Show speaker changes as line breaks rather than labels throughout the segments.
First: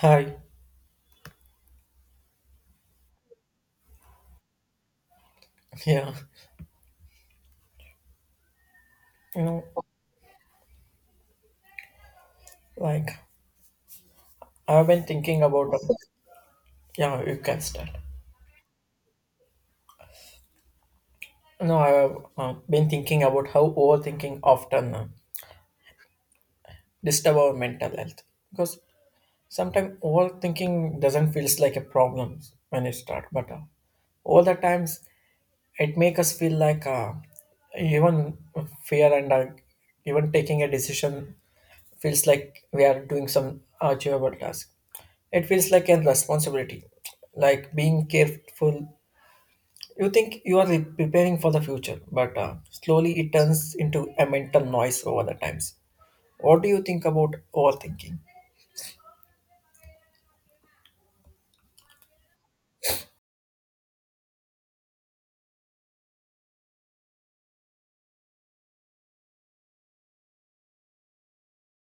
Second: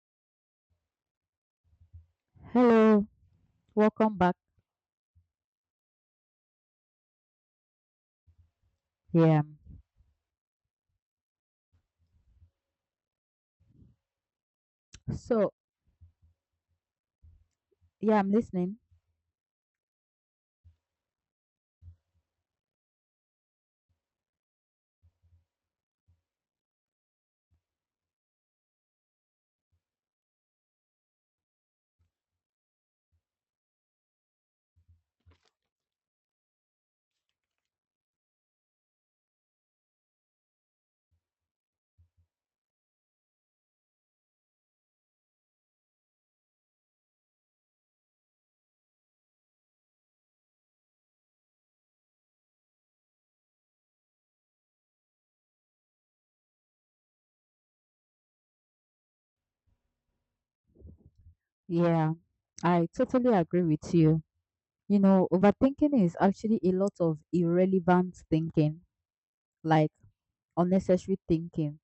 Hi.
Hello, welcome back.
Yeah.
Yeah.
You know, like I've been thinking
So,
about. Yeah, you can start.
yeah, I'm listening.
No, I've been thinking about how overthinking often disturb our mental health because sometimes overthinking doesn't feels like a problem when it start, but all the times it make us feel like even fear and even taking a decision feels like we are doing some achievable task. It feels like a responsibility, like being careful. You think you are preparing for the future, but slowly it turns into a mental noise over the times. What do you think about overthinking?
Yeah, I totally agree with you. You know, overthinking is actually a lot of irrelevant thinking, like unnecessary thinking,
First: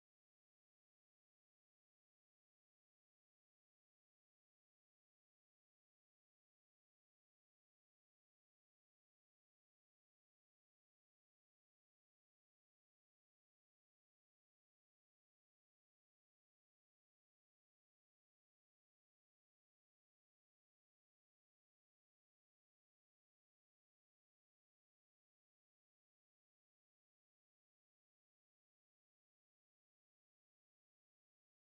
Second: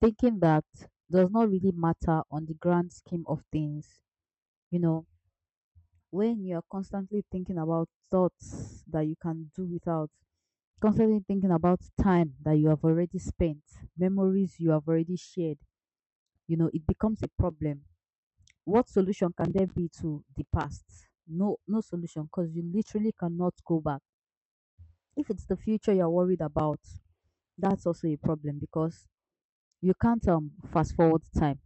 thinking that does not really matter on the grand scheme of things. You know, when you're constantly thinking about thoughts that you can do without, constantly thinking about time that you have already spent, memories you have already shared, you know, it becomes a problem. What solution can there be to the past? No, no solution because you literally cannot go back. If it's the future you're worried about, that's also a problem because you can't fast forward time.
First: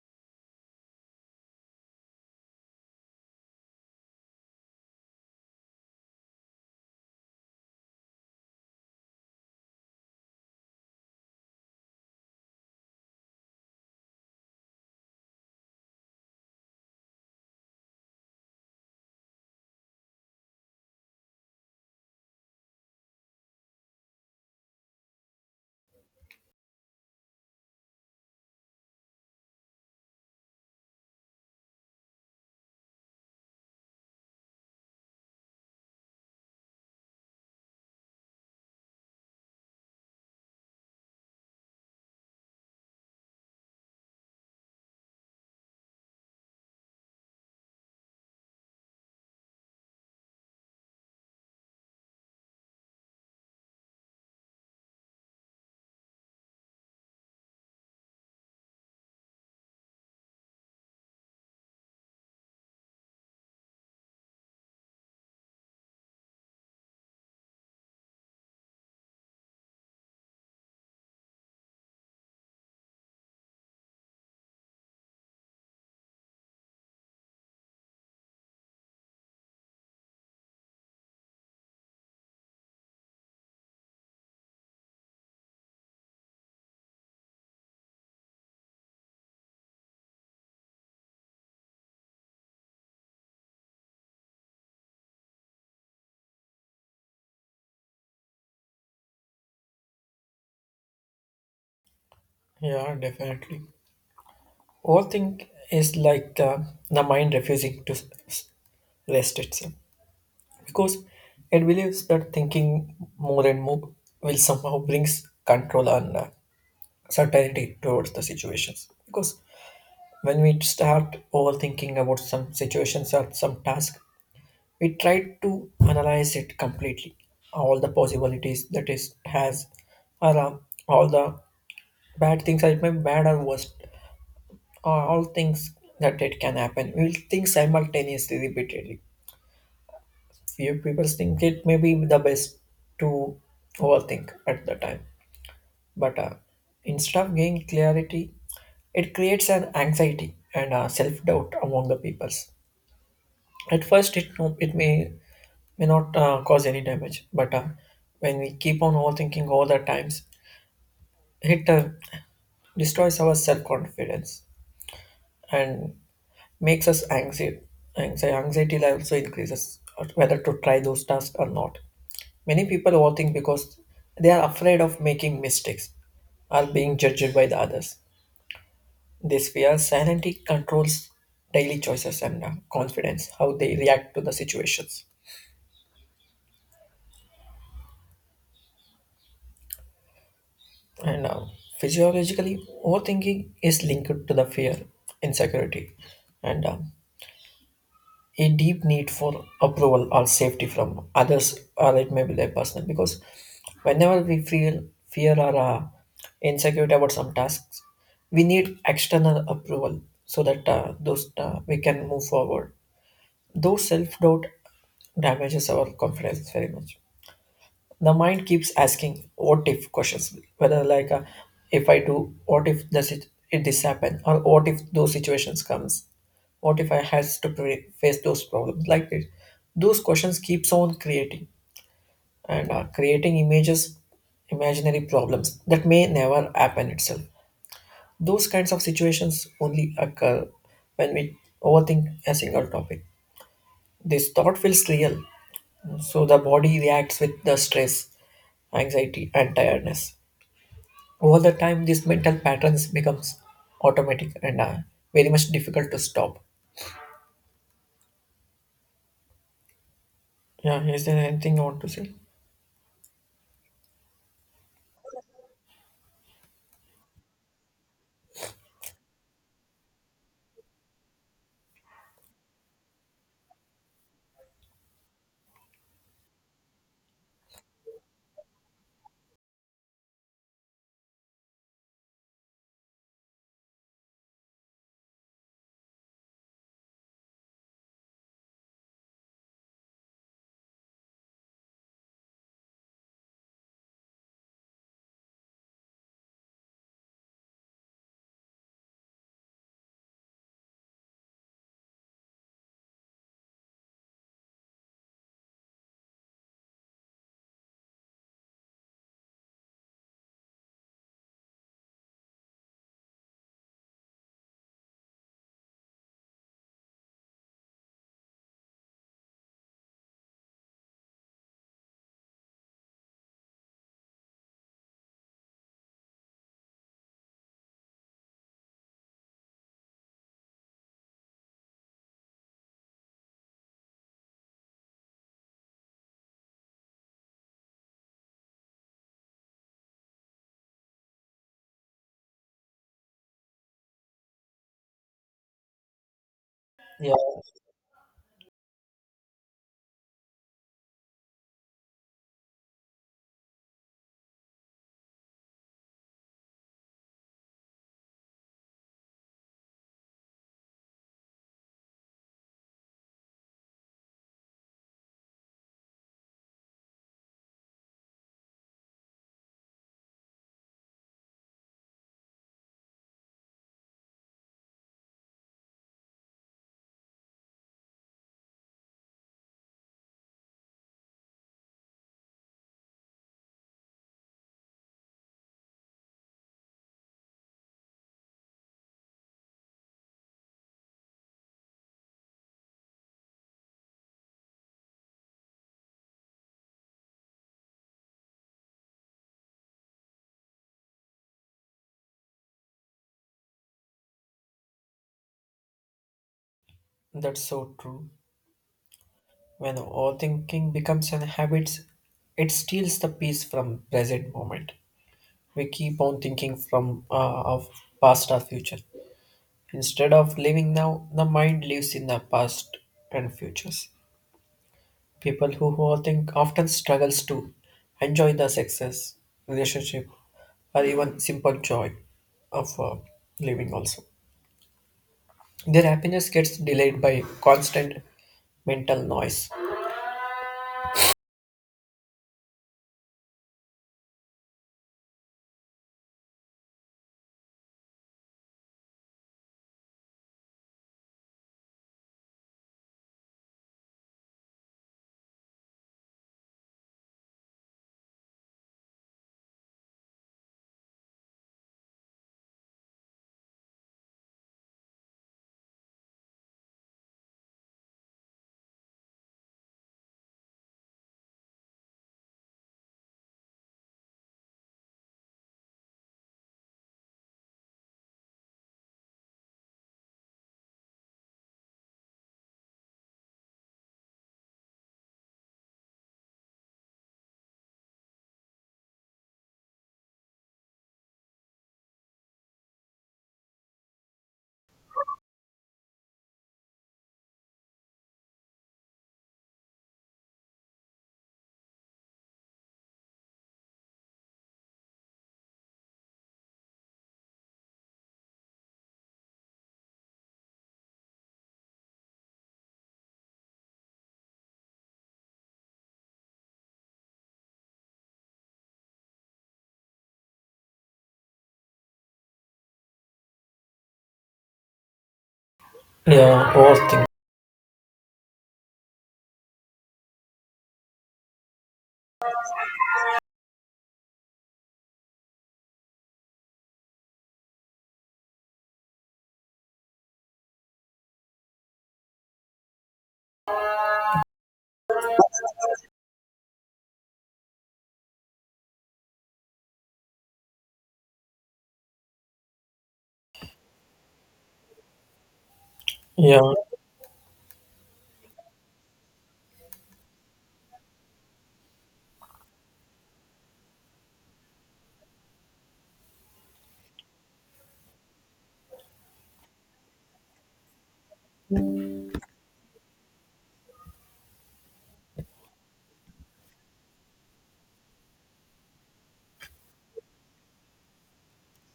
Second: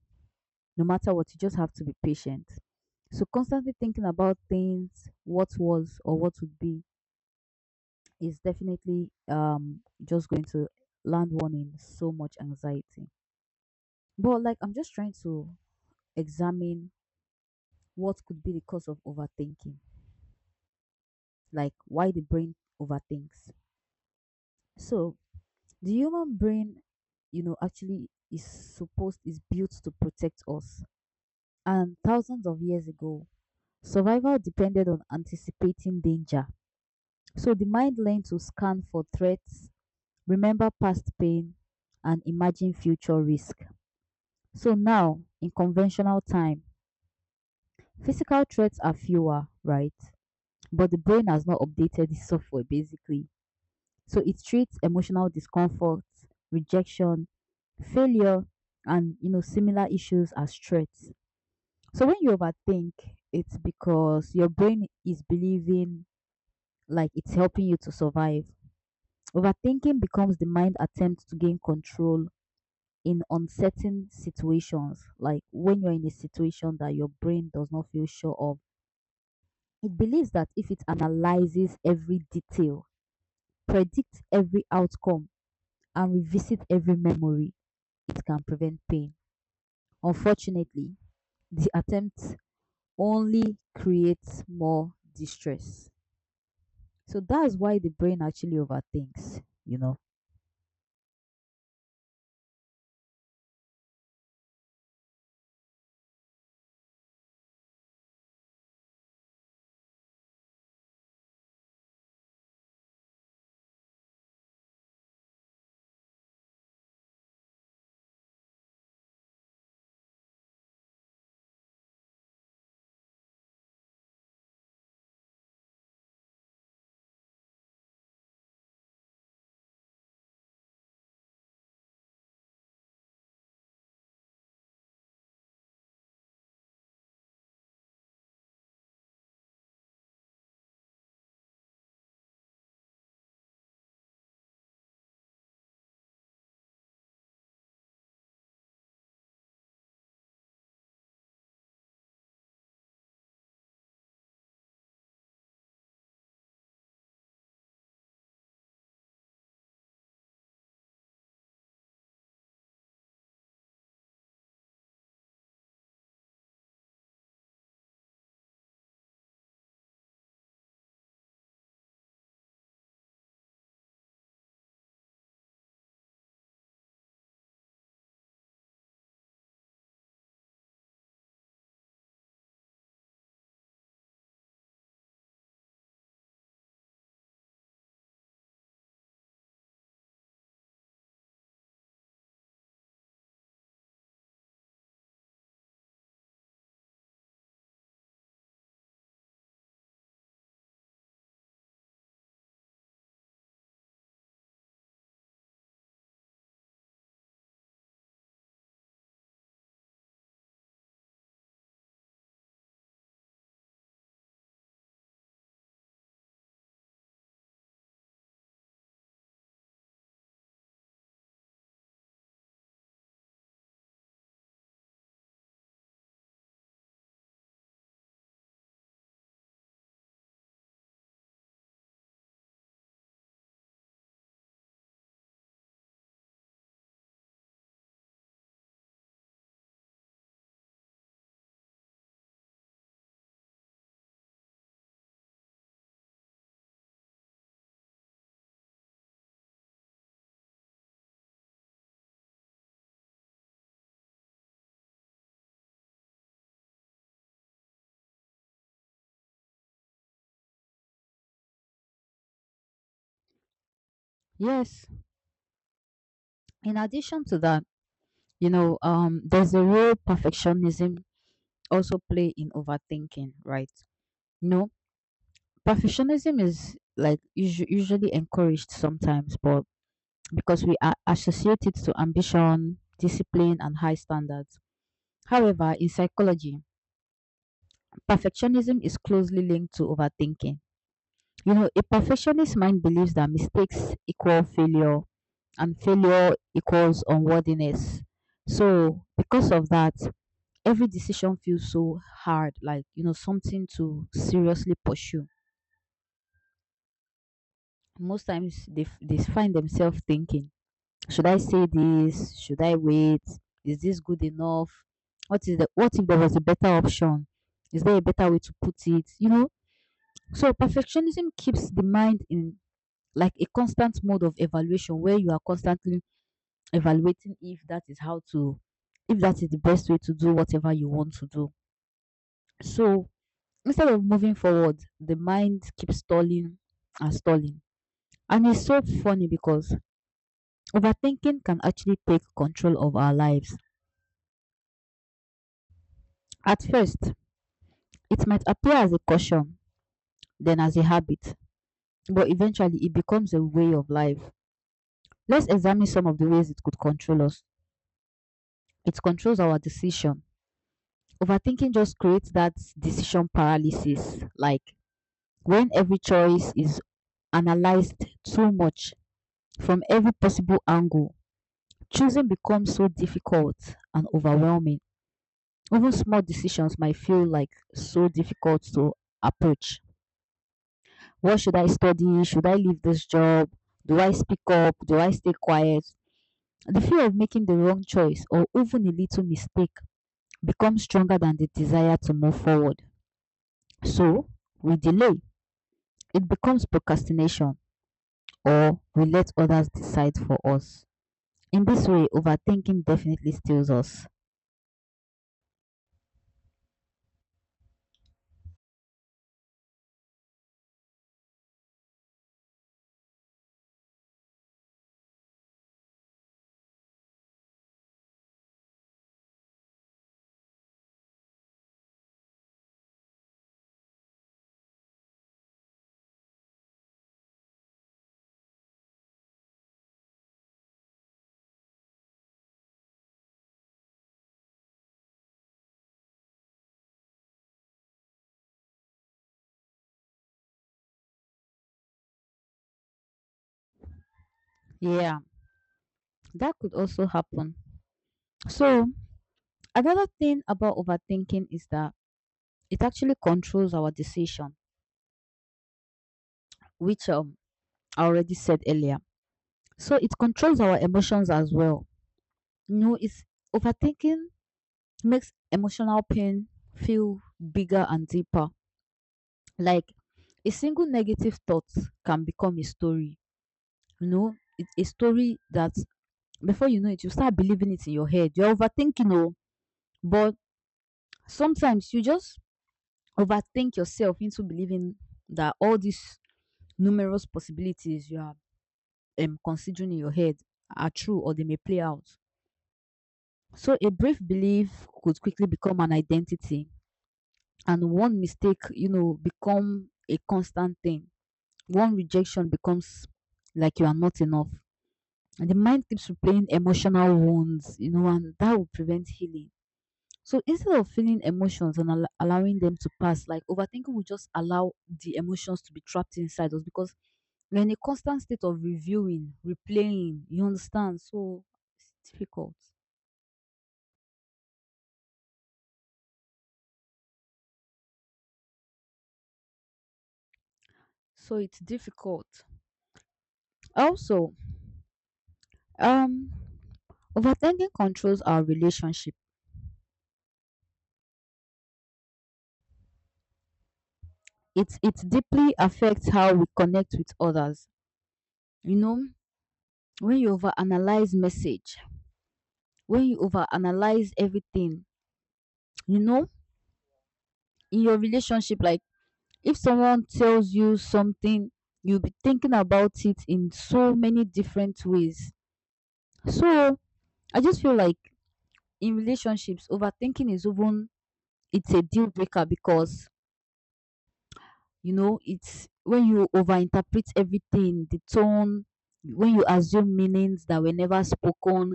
No matter what, you just have to be patient. So constantly thinking about things, what was or what would be, is definitely just going to land one in so much anxiety. But like I'm just trying to examine what could be the cause of overthinking. Like why the brain overthinks. So the human brain, you know, actually is built to protect us. And thousands of years ago, survival depended on anticipating danger. So the mind learned to scan for threats, remember past pain, and imagine future risk. So now, in conventional time, physical threats are fewer, right? But the brain has not updated the software basically. So it treats emotional discomfort, rejection, failure, and you know similar issues as threats. So when you overthink, it's because your brain is believing like it's helping you to survive. Overthinking becomes the mind attempt to gain control in uncertain situations, like when you're in a situation that your brain does not feel sure of. It believes that if it analyzes every detail, predicts every outcome, and revisits every memory, it can prevent pain. Unfortunately, the attempt only creates more distress. So that's why the brain actually overthinks, you know.
Yeah, definitely. Overthink is like the mind refusing to rest itself because it believes that thinking more and more will somehow brings control and certainty towards the situations. Because when we start overthinking about some situations or some task, we try to analyze it completely. All the possibilities that it has, or all the bad things, or it may be bad or worst, or all things that it can happen. We will think simultaneously, repeatedly. Few people think it may be the best to overthink at the time. But instead of gaining clarity, it creates an anxiety and self doubt among the peoples. At first, it no, it may not cause any damage, but when we keep on overthinking all the times, it destroys our self confidence and makes us anxious. Anxiety level also increases whether to try those tasks or not. Many people overthink because they are afraid of making mistakes or being judged by the others. This fear silently controls daily choices and confidence, how they react to the situations. And physiologically, overthinking is linked to the fear, insecurity, and a deep need for approval or safety from others, or it may be their personal. Because whenever we feel fear or insecurity about some tasks, we need external approval so that those we can move forward. Though self doubt damages our confidence very much, the mind keeps asking what if questions whether like if I do what if does it this happen or what if those situations comes, what if I has to face those problems like this, those questions keeps on creating and creating images, imaginary problems that may never happen itself. Those kinds of situations only occur when we overthink a single topic. This thought feels real, so the body reacts with the stress, anxiety and tiredness. Over the time, these mental patterns becomes automatic and very much difficult to stop. Yeah, is there anything you want to say?
Yes, in addition to that, you know, there's a role perfectionism also play in overthinking, right? You know, perfectionism is like usually encouraged sometimes, but because we are associated to ambition, discipline, and high standards. However, in psychology, perfectionism is closely linked to overthinking. You know, a perfectionist mind believes that mistakes equal failure and failure equals unworthiness. So, because of that, every decision feels so hard, like, you know, something to seriously pursue. Most times they find themselves thinking, should I say this? Should I wait? Is this good enough? What is the what if there was a better option? Is there a better way to put it? You know, so perfectionism keeps the mind in like a constant mode of evaluation where you are constantly evaluating if that is how to if that is the best way to do whatever you want to do. So instead of moving forward, the mind keeps stalling and stalling. And it's so funny because overthinking can actually take control of our lives. At first,
Yeah,
it might appear as a caution, then as a habit, but eventually it becomes a way of life. Let's examine some of the ways it could control us. It controls our decision. Overthinking just creates that decision paralysis. Like when every choice is analyzed too much from every possible angle, choosing becomes so difficult and overwhelming. Even small decisions might feel like so difficult to approach. What should I study? Should I leave this job? Do I speak up? Do I stay quiet? The fear of making the wrong choice or even a little mistake becomes stronger than the desire to move forward. So we delay, it becomes procrastination or we let others decide for us. In this way, overthinking definitely steals us.
that's so true. When overthinking becomes an habit, it steals the peace from present moment. We keep on thinking from of past or future. Instead of living now, the mind lives in the past and futures. People who overthink often struggles to enjoy the success, relationship, or even simple joy of living also. Their happiness gets delayed by constant mental noise.
Yeah, that could also happen. So, another thing about overthinking is that it actually controls our decision, which I already said earlier. So, it controls our emotions as well. You know, it's overthinking makes emotional pain feel bigger and deeper. Like a single negative thought can become a story. You know, it, a story that before you know it, you start believing it in your head. You're overthinking, oh, but sometimes you just overthink yourself into believing that all these numerous possibilities you are considering in your head are true or they may play out. So a brief belief could quickly become an identity, and one mistake, you know, become a constant thing. One rejection becomes like you are not enough. And the mind keeps replaying emotional wounds, you know, and that will prevent healing. So instead of feeling emotions and allowing them to pass, like overthinking will just allow the emotions to be trapped inside us because we're in a constant state of reviewing, replaying, you understand? So it's difficult.
Yeah, overthink.
So it's difficult. Also, um, overthinking controls our relationship. It deeply affects how we connect with others. You know, when you overanalyze message, when you overanalyze everything, you know,
Yeah,
in your relationship, like if someone tells you something, you'll be thinking about it in so many different ways. So I just feel like in relationships, overthinking is even it's a deal breaker because you know it's when you overinterpret everything, the tone, when you assume meanings that were never spoken,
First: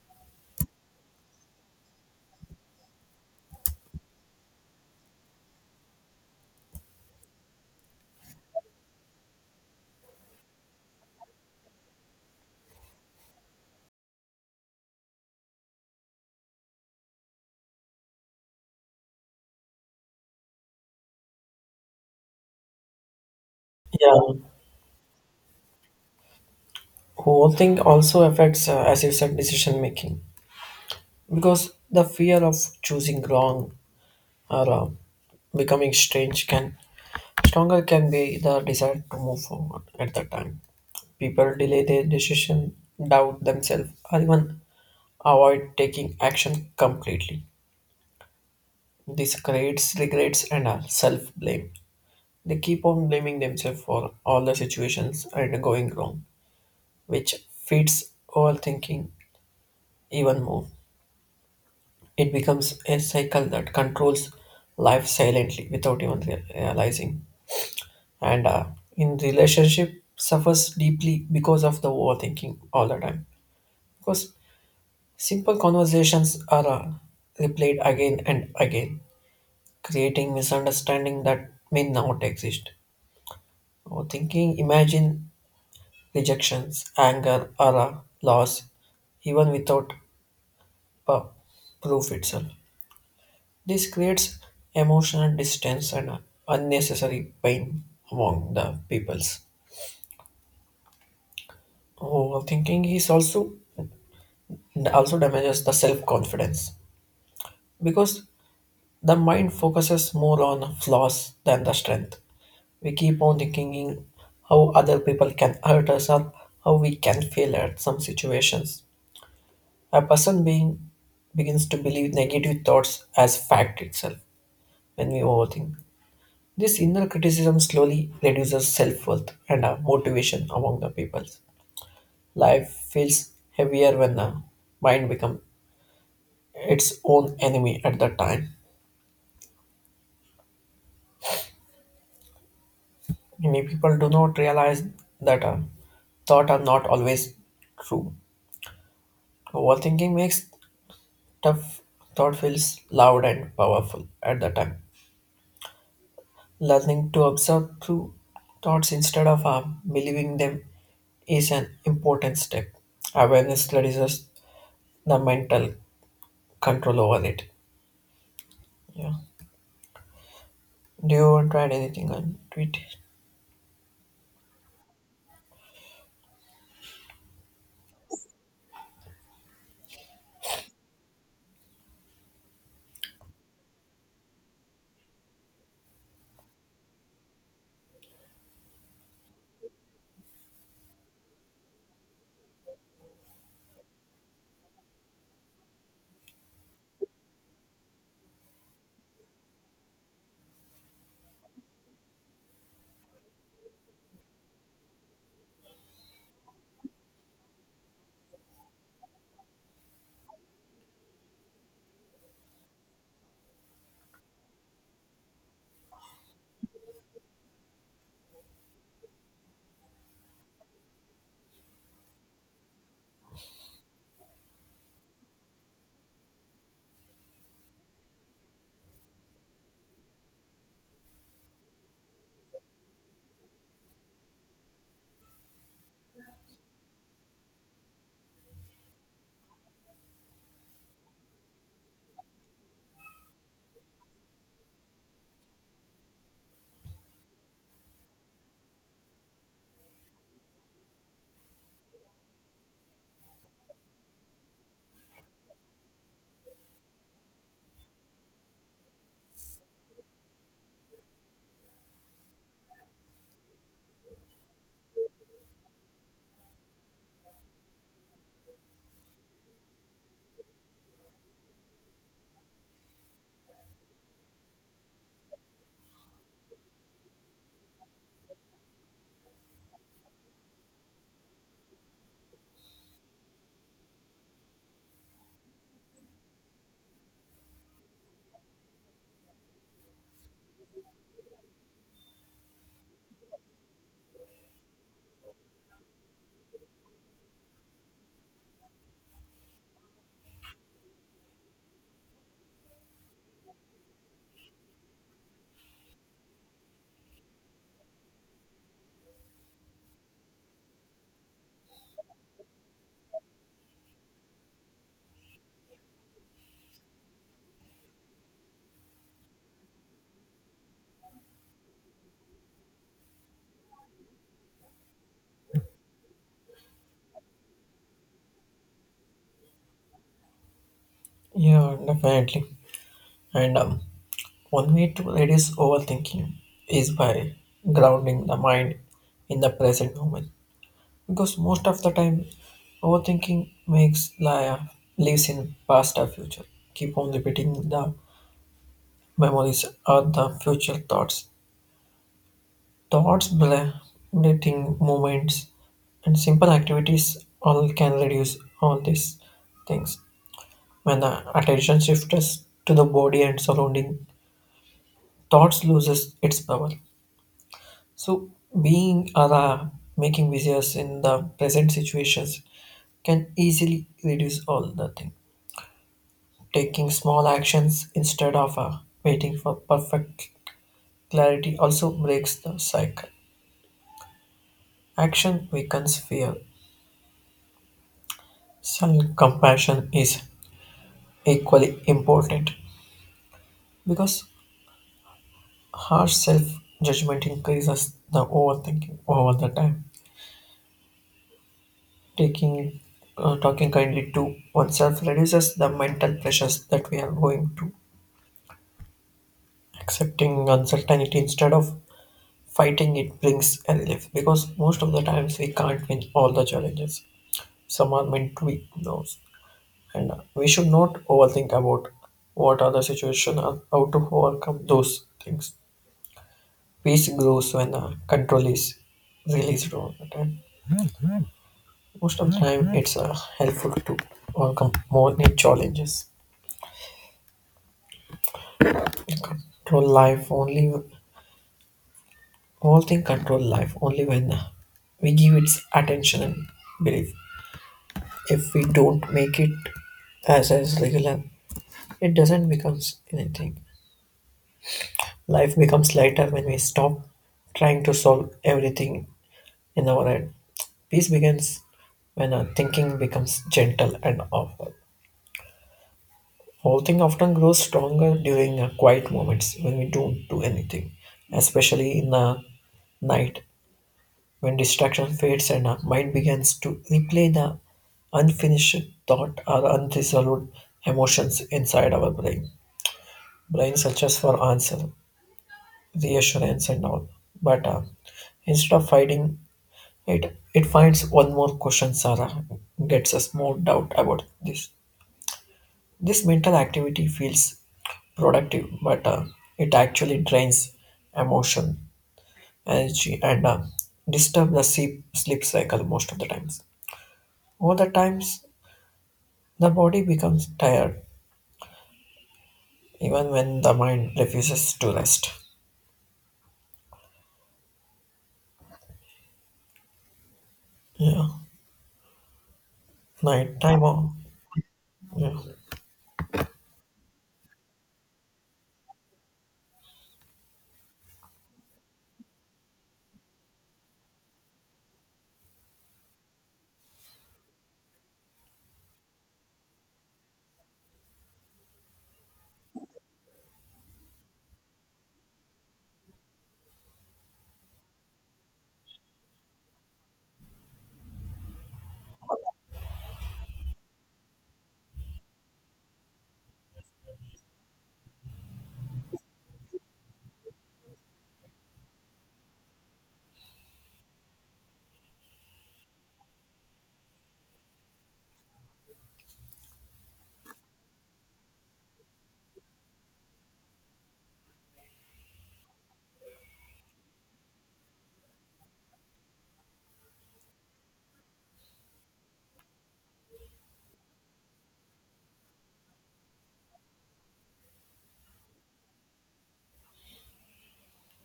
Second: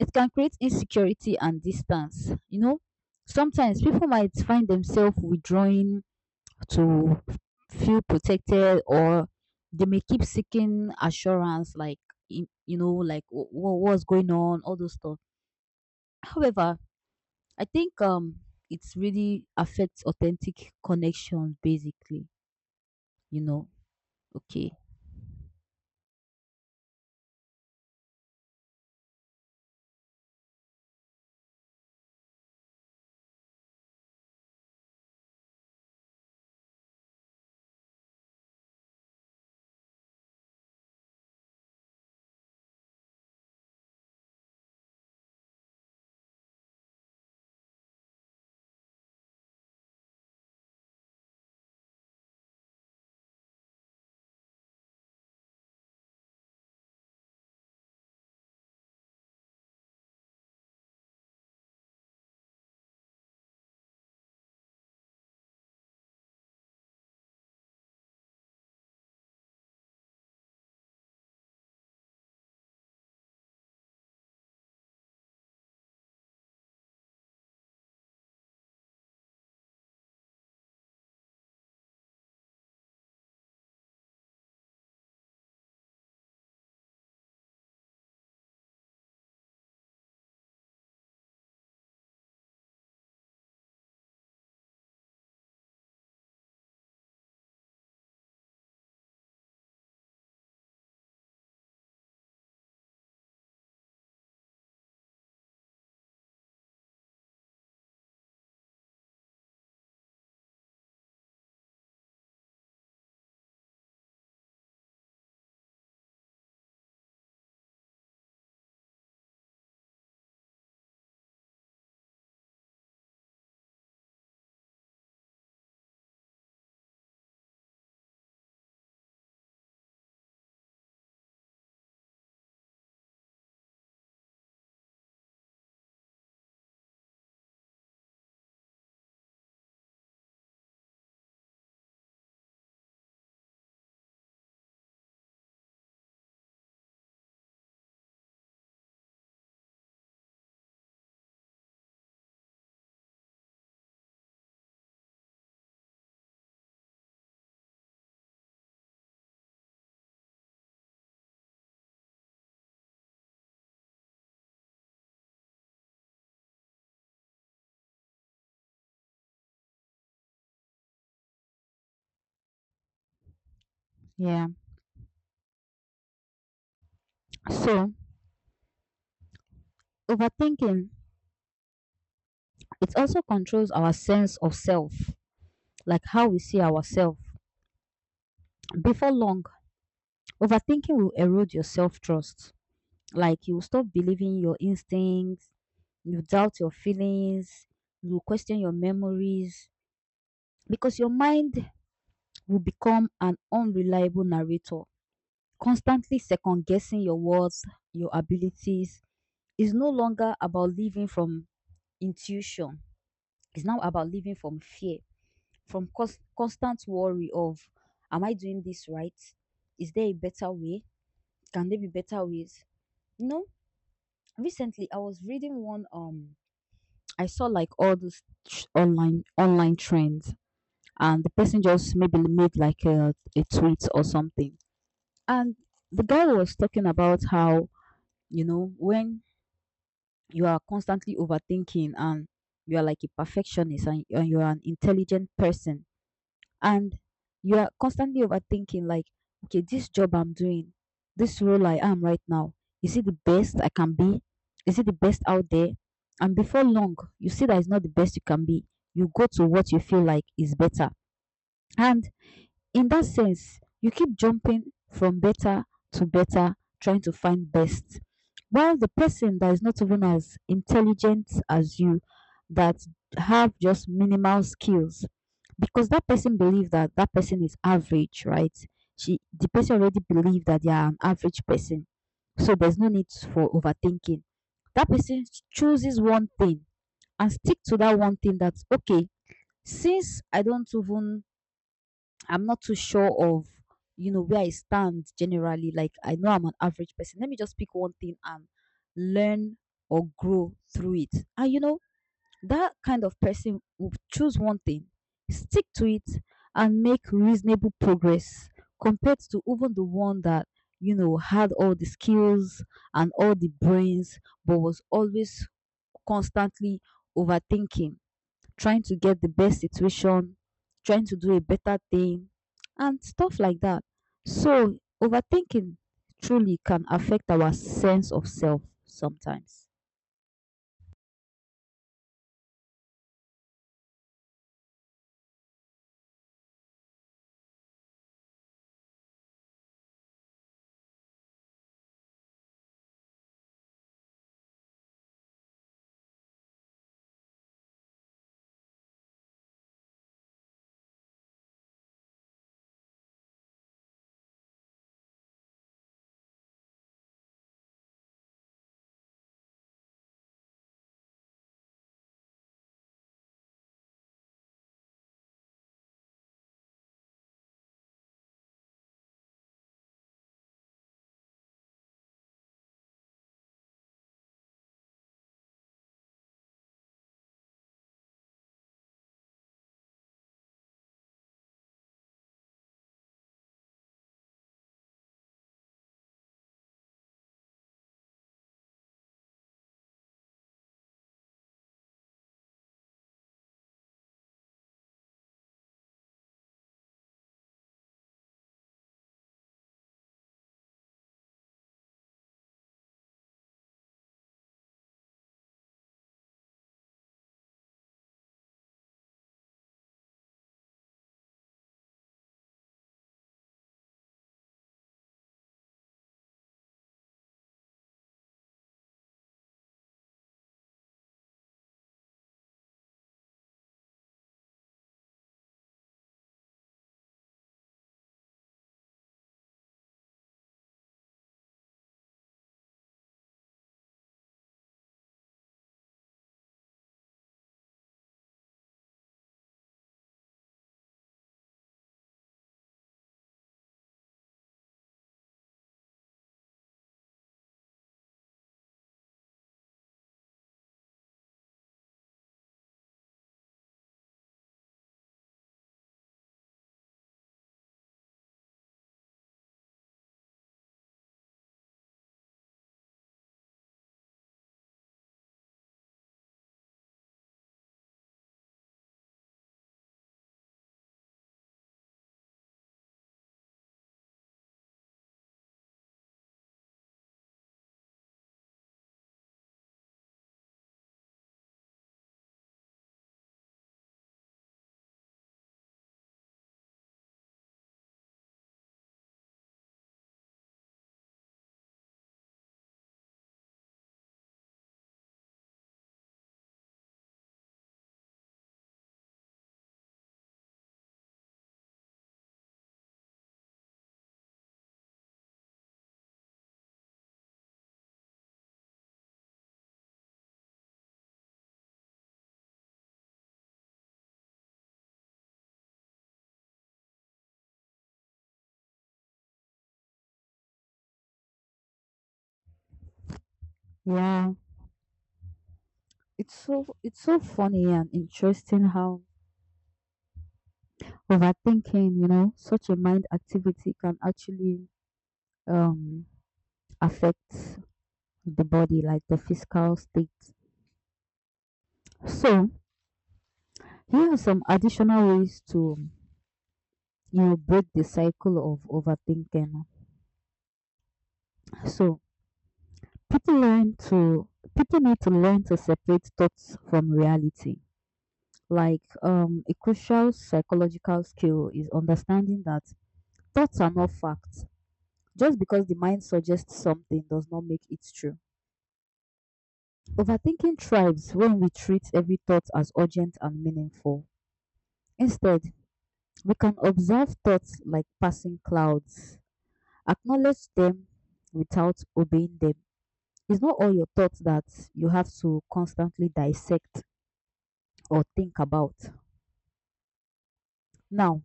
it can create insecurity and distance. You know, sometimes people might find themselves withdrawing to feel protected or they may keep seeking assurance like in- you know like what what's going on all those stuff. However, I think it's really affects authentic connections, basically, you know.
yeah.
Okay.
Overthink also affects as you said, decision making because the fear of choosing wrong or becoming strange can stronger can be the desire to move forward at that time. People delay their decision, doubt themselves, or even avoid taking action completely. This creates regrets and self blame. They keep on blaming themselves for all the situations and going wrong, which feeds overthinking even more. It becomes a cycle that controls life silently without even realizing. And in relationship, suffers deeply because of the overthinking all the time. Because simple conversations are replayed again and again, creating misunderstanding that may not exist. Or thinking, imagine rejections, anger, or loss, even without uh, proof itself. This creates emotional distance and unnecessary pain among the peoples. Overthinking is also damages the self confidence because the mind focuses more on flaws than the strength. We keep on thinking how other people can hurt us or how we can fail at some situations. A person being begins to believe negative thoughts as fact itself when we overthink. This inner criticism slowly reduces self worth and motivation among the people. Life feels heavier when the mind becomes its own enemy at the time. Many people do not realize that thoughts are not always true. Overthinking makes tough thought feels loud and powerful at the time. Learning to observe true thoughts instead of believing them is an important step. Awareness reduces the mental control over it. Yeah. Do you want to add anything on to it?
Yeah, so overthinking it also controls our sense of self, like how we see ourselves. Before long overthinking will erode your self-trust. Like you stop believing your instincts, you doubt your feelings, you question your memories because your mind will become an unreliable narrator, constantly second guessing your worth, your abilities. Is no longer about living from intuition, it's now about living from fear, from constant worry of, am I doing this right? Is there a better way? Can there be better ways? You know, recently I was reading one I saw like all these online trends, and the person just maybe made like a tweet or something. And the guy was talking about how you know when you are constantly overthinking and you are like a perfectionist and you are an intelligent person and you are constantly overthinking like okay this job I'm doing this role I am right now is it the best I can be, is it the best out there, and before long you see that it's not the best you can be, you go to what you feel like is better, and in that sense you keep jumping from better to better trying to find best while the person that is not even as intelligent as you that have just minimal skills because that person believes that that person is average, right? She the person already believes that they are an average person, so there's no need for overthinking. That person chooses one thing and stick to that one thing. That's okay. Since I don't even I'm not too sure of you know where I stand generally. Like I know I'm an average person. Let me just pick one thing and learn or grow through it. And you know that kind of person will choose one thing, stick to it, and make reasonable progress compared to even the one that, you know, had all the skills and all the brains, but was always constantly overthinking, trying to get the best situation, trying to do a better thing, and stuff like that. So, overthinking truly can affect our sense of self sometimes.
Yeah, definitely. And one way to reduce overthinking is by grounding the mind in the present moment, because most of the time overthinking makes life lives in past or future, keep on repeating the memories or the future thoughts, thoughts belating moments and simple activities all can reduce all these things. When the attention shifts to the body and surrounding, thoughts loses its power. So being or making business in the present situations can easily reduce all the things. Taking small actions instead of waiting for perfect clarity also breaks the cycle. Action weakens fear. Self compassion is equally important because harsh self judgment increases the overthinking over the time. Taking talking kindly to oneself reduces the mental pressures that we are going to. Accepting uncertainty instead of fighting it brings a relief because most of the times we can't win all the challenges. Someone meant to be knows. And we should not overthink about what are the situation and how to overcome those things. Peace grows when control is released all the time. Most of the time, it's helpful to overcome more new challenges. We Control life only, all thing control life only when we give its attention and belief. If we don't make it as regular, it doesn't becomes anything. Life becomes lighter when we stop trying to solve everything in our head. Peace begins when our thinking becomes gentle and awful. Whole thing often grows stronger during our quiet moments when we don't do anything, especially in the night when distraction fades and our mind begins to replay the unfinished thought or unresolved emotions inside our brain. Brain searches for answer, reassurance, and all. But instead of fighting, it finds one more question. Sarah gets us more doubt about this. This mental activity feels productive, but it actually drains emotion, energy, and disturb the sleep cycle most of the times. All the times, the body becomes tired, even when the mind refuses to rest. Yeah, night time. Oh,
Yeah.
yeah,
It's so funny and interesting how overthinking, you know, such a mind activity can actually um affect the body, like the physical state. So here are some additional ways to you know break the cycle of overthinking. So people learn to people need to learn to separate thoughts from reality. Like a crucial psychological skill is understanding that thoughts are not facts. Just because the mind suggests something does not make it true. Overthinking thrives when we treat every thought as urgent and meaningful. Instead, we can observe thoughts like passing clouds, acknowledge them without obeying them. It's not all your thoughts that you have to constantly dissect or think about. Now,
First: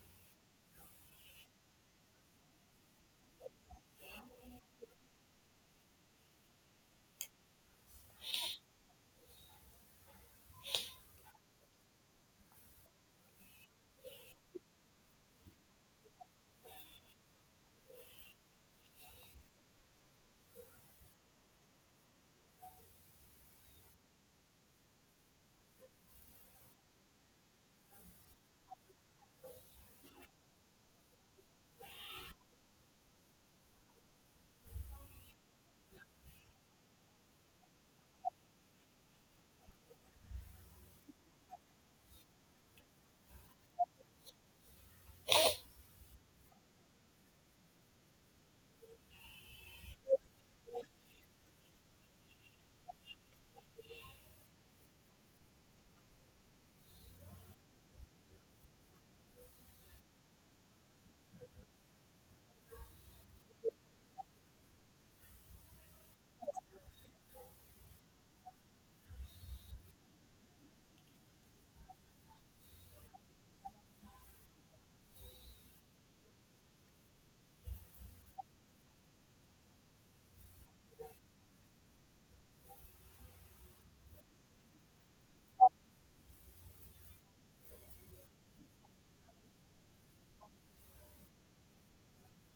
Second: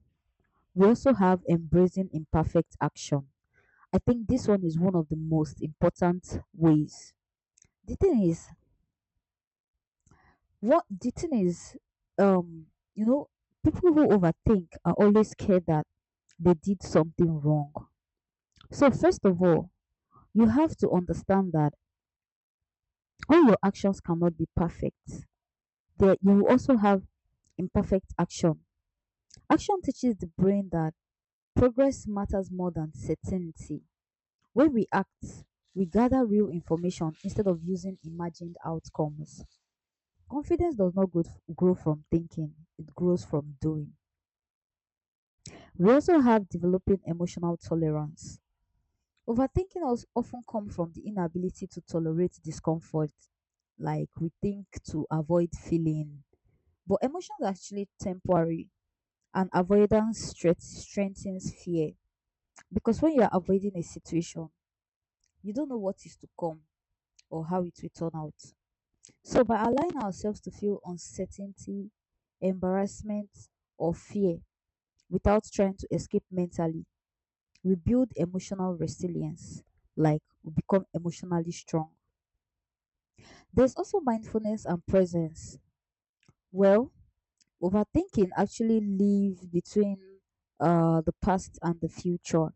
we also have embracing imperfect action. I think this one is one of the most important ways. The thing is, what the thing is, um, you know, people who overthink are always scared that they did something wrong. So, first of all, you have to understand that all your actions cannot be perfect. That you will also have imperfect action. Action teaches the brain that progress matters more than certainty. When we act, we gather real information instead of using imagined outcomes. Confidence does not grow from thinking, it grows from doing. We also have developing emotional tolerance. Overthinking also often comes from the inability to tolerate discomfort, like we think to avoid feeling. But emotions are actually temporary, and avoidance strengthens fear because when you are avoiding a situation, you don't know what is to come or how it will turn out. So, by allowing ourselves to feel uncertainty, embarrassment, or fear without trying to escape mentally, we build emotional resilience, like we become emotionally strong. There's also mindfulness and presence. Well, overthinking actually live between the past and the future.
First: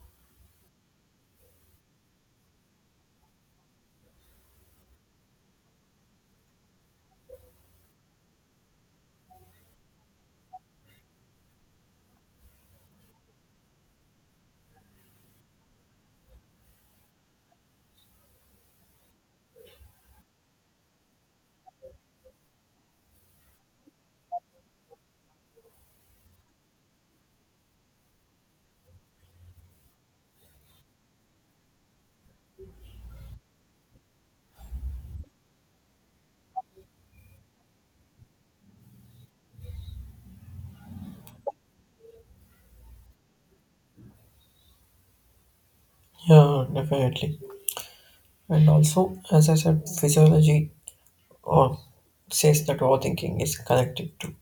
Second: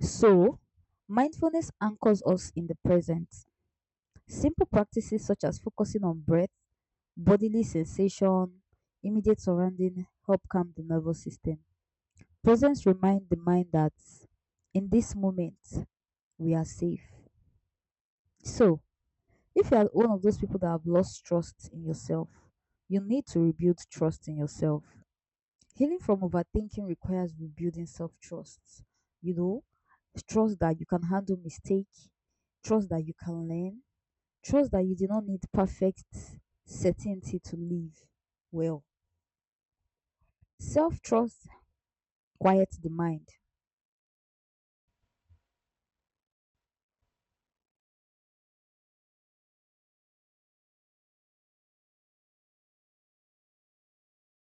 So, mindfulness anchors us in the present. Simple practices such as focusing on breath, bodily sensation, immediate surrounding help calm the nervous system. Presence remind the mind that in this moment we are safe. So, if you are one of those people that have lost trust in yourself, you need to rebuild trust in yourself. Healing from overthinking requires rebuilding self trust. You know, trust that you can handle mistake, trust that you can learn, trust that you do not need perfect certainty to live well. Self trust quiets the mind.
yeah, definitely. And also, as I said, physiology or says that overthinking is connected to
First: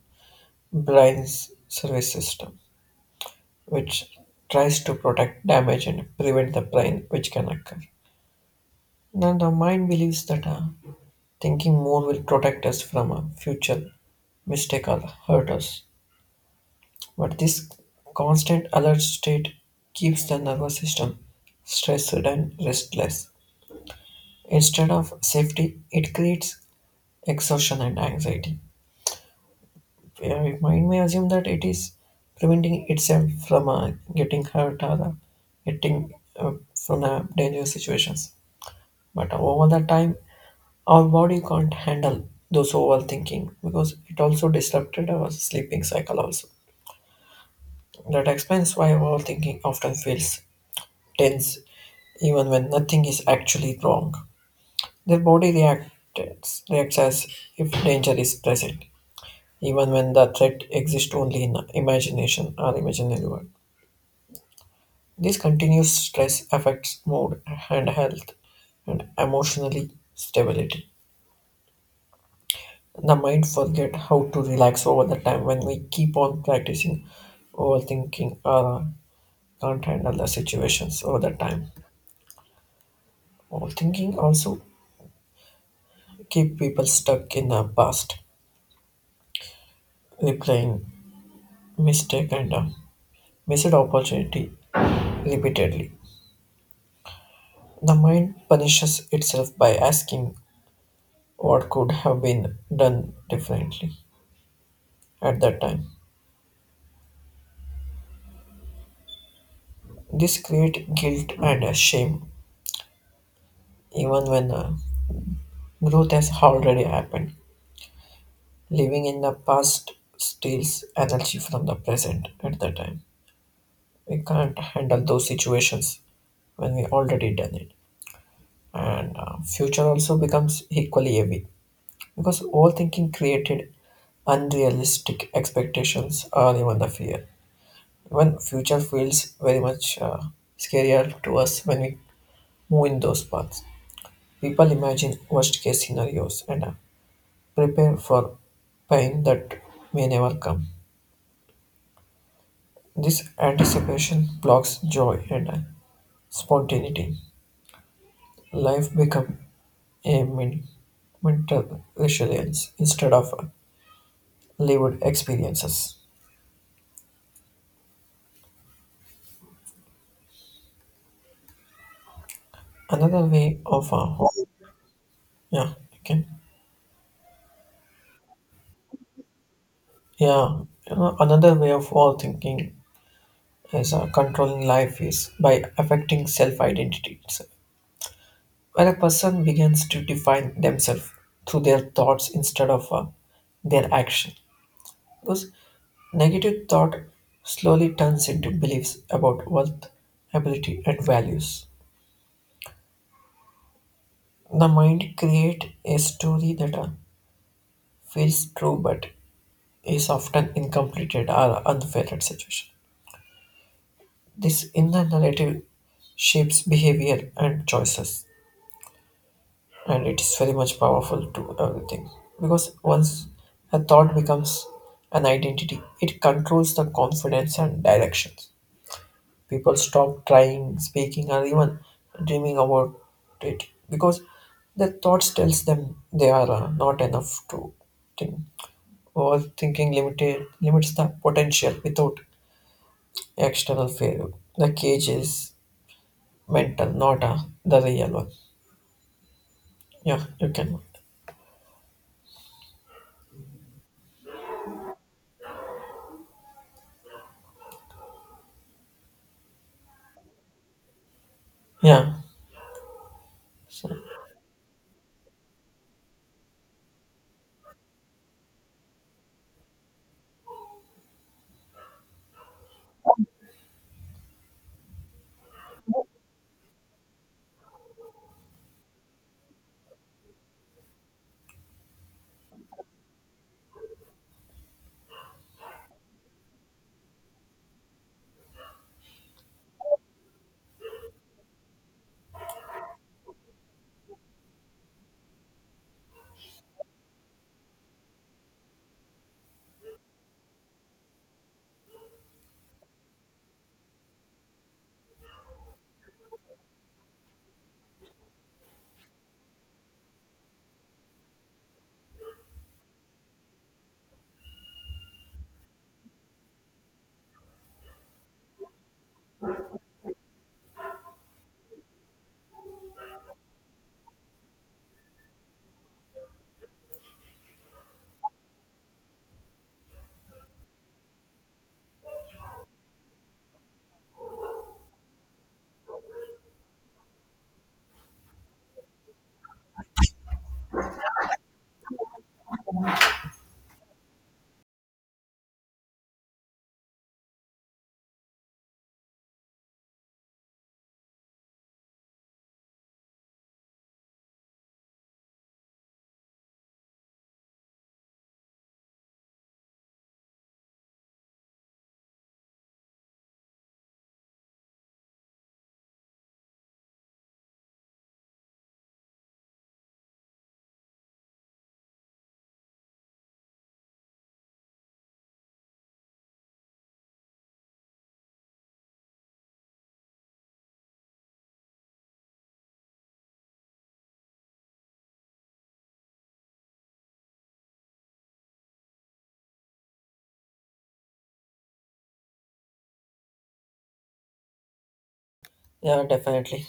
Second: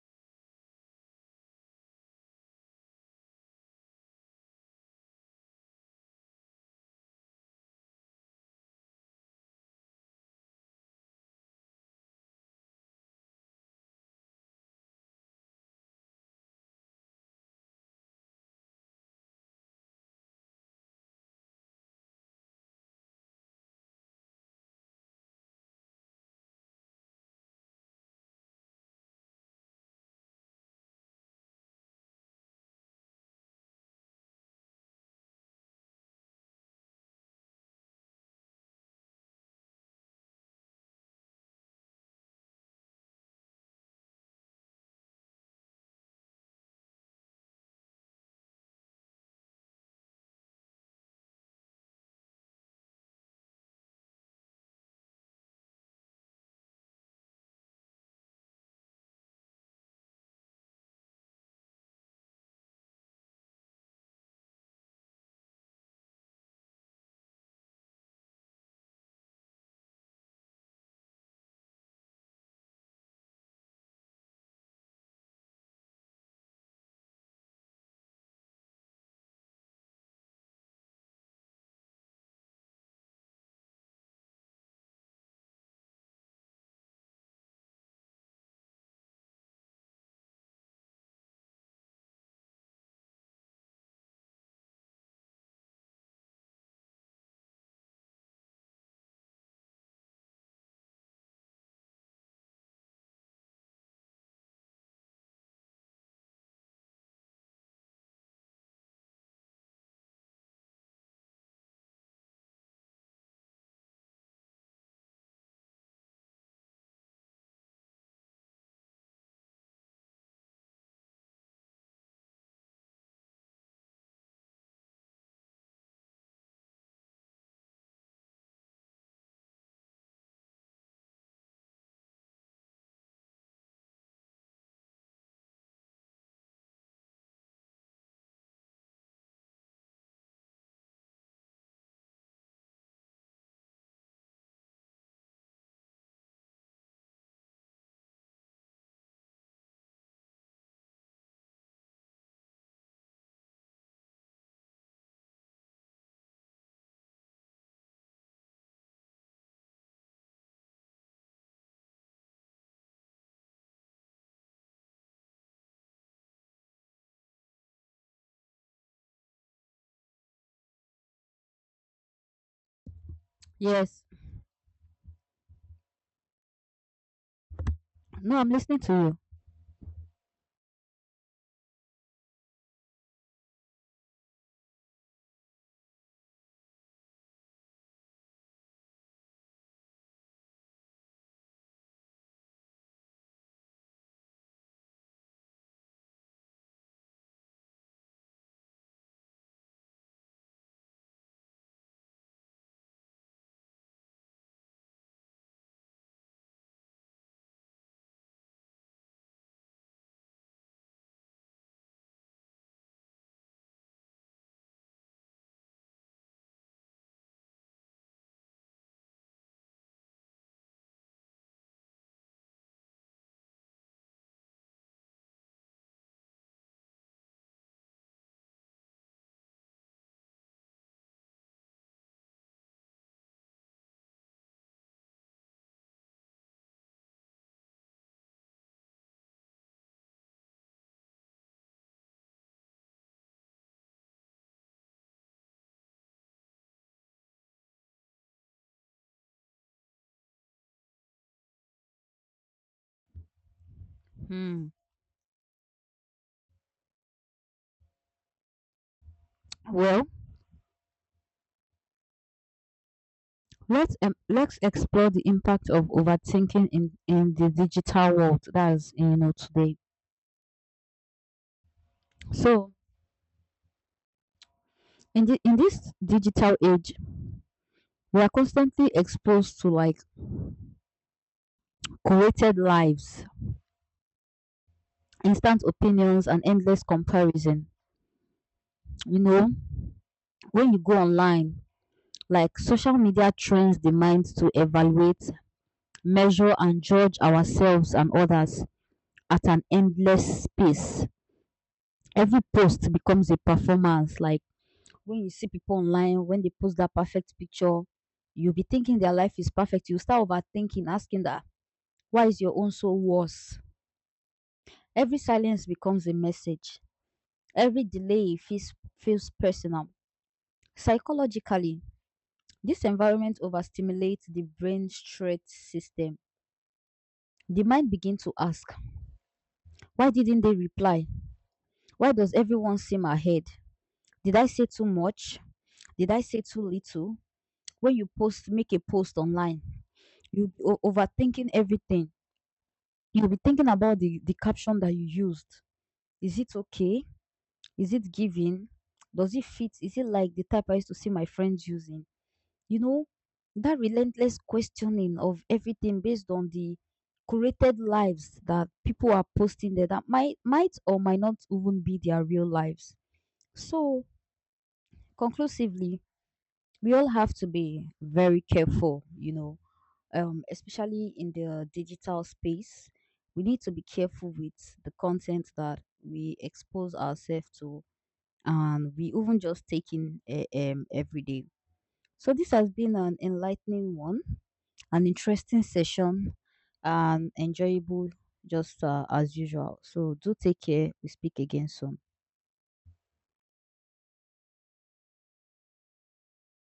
brain's service system, which tries to protect damage and prevent the pain which can occur. Now the mind believes that thinking more will protect us from a future mistake or hurt us. But this constant alert state keeps the nervous system stressed and restless. Instead of safety, it creates exhaustion and anxiety, where my mind may assume that it is preventing itself from getting hurt or getting from dangerous situations. But over the time, our body can't handle those overthinking because it also disrupted our sleeping cycle also. That explains why overthinking often feels tense even when nothing is actually wrong. Their body reacts as if danger is present, even when the threat exists only in imagination or imaginary world. This continuous stress affects mood and health and emotionally stability. The mind forget how to relax over the time when we keep on practicing overthinking or can't handle the situations over the time. Overthinking also keep people stuck in the past, replaying mistake and missed opportunity repeatedly. The mind punishes itself by asking what could have been done differently at that time. This creates guilt and shame even when growth has already happened. Living in the past steals energy from the present at the time. We can't handle those situations when we already done it. And future also becomes equally heavy because overthinking created unrealistic expectations or even the fear. Even future feels very much scarier to us when we move in those paths. People imagine worst case scenarios and prepare for pain that may never come. This anticipation blocks joy and spontaneity. Life becomes a mental resilience instead of lived experiences. Another way of
Yes.
yeah, okay,
No, I'm listening to you.
yeah, you know, another way of all thinking is controlling life is by affecting self-identity. So, when a person begins to define themselves through their thoughts instead of their action. Because negative thought slowly turns into beliefs about worth, ability, and values. The mind creates a story that feels true but is often incomplete or unfair at situation. This inner narrative shapes behavior and choices, and it is very much powerful to everything. Because once a thought becomes an identity, it controls the confidence and directions. People stop trying, speaking, or even dreaming about it because their thoughts tells them they are not enough to think. Overthinking limited limits the potential without external failure. The cage is mental, not the real one. Yeah, you can.
Hmm. Well,
Yeah, so,
let's explore the impact of overthinking in the digital world. That's you know today. So in the in this digital age, we are constantly exposed to like curated lives, instant opinions, and endless comparison. You know, when you go online, like social media trains the mind to evaluate, measure, and judge ourselves and others at an endless pace. Every post becomes a performance, like when you see people online, when they post that perfect picture, you'll be thinking their life is perfect. You start overthinking, asking that, why is your own so worse? Every silence becomes a message. Every delay feels personal. Psychologically, this environment overstimulates the brain stress system. The mind begins to ask, why didn't they reply? Why does everyone seem ahead? Did I say too much? Did I say too little? When you post, make a post online you'll be overthinking everything. You'll be thinking about the caption that you used. Is it okay? Is it giving? Does it fit? Is it like the type I used to see my friends using? You know, that relentless questioning of everything based on the curated lives that people are posting there that might or might not even be their real lives. So conclusively, we all have to be very careful, you know, especially in the digital space, we need to be careful with the content that we expose ourselves to and we even just take in every day. So, this has been an enlightening one, an interesting session, and enjoyable just as usual. So, do take care. We speak again soon.
yeah, definitely.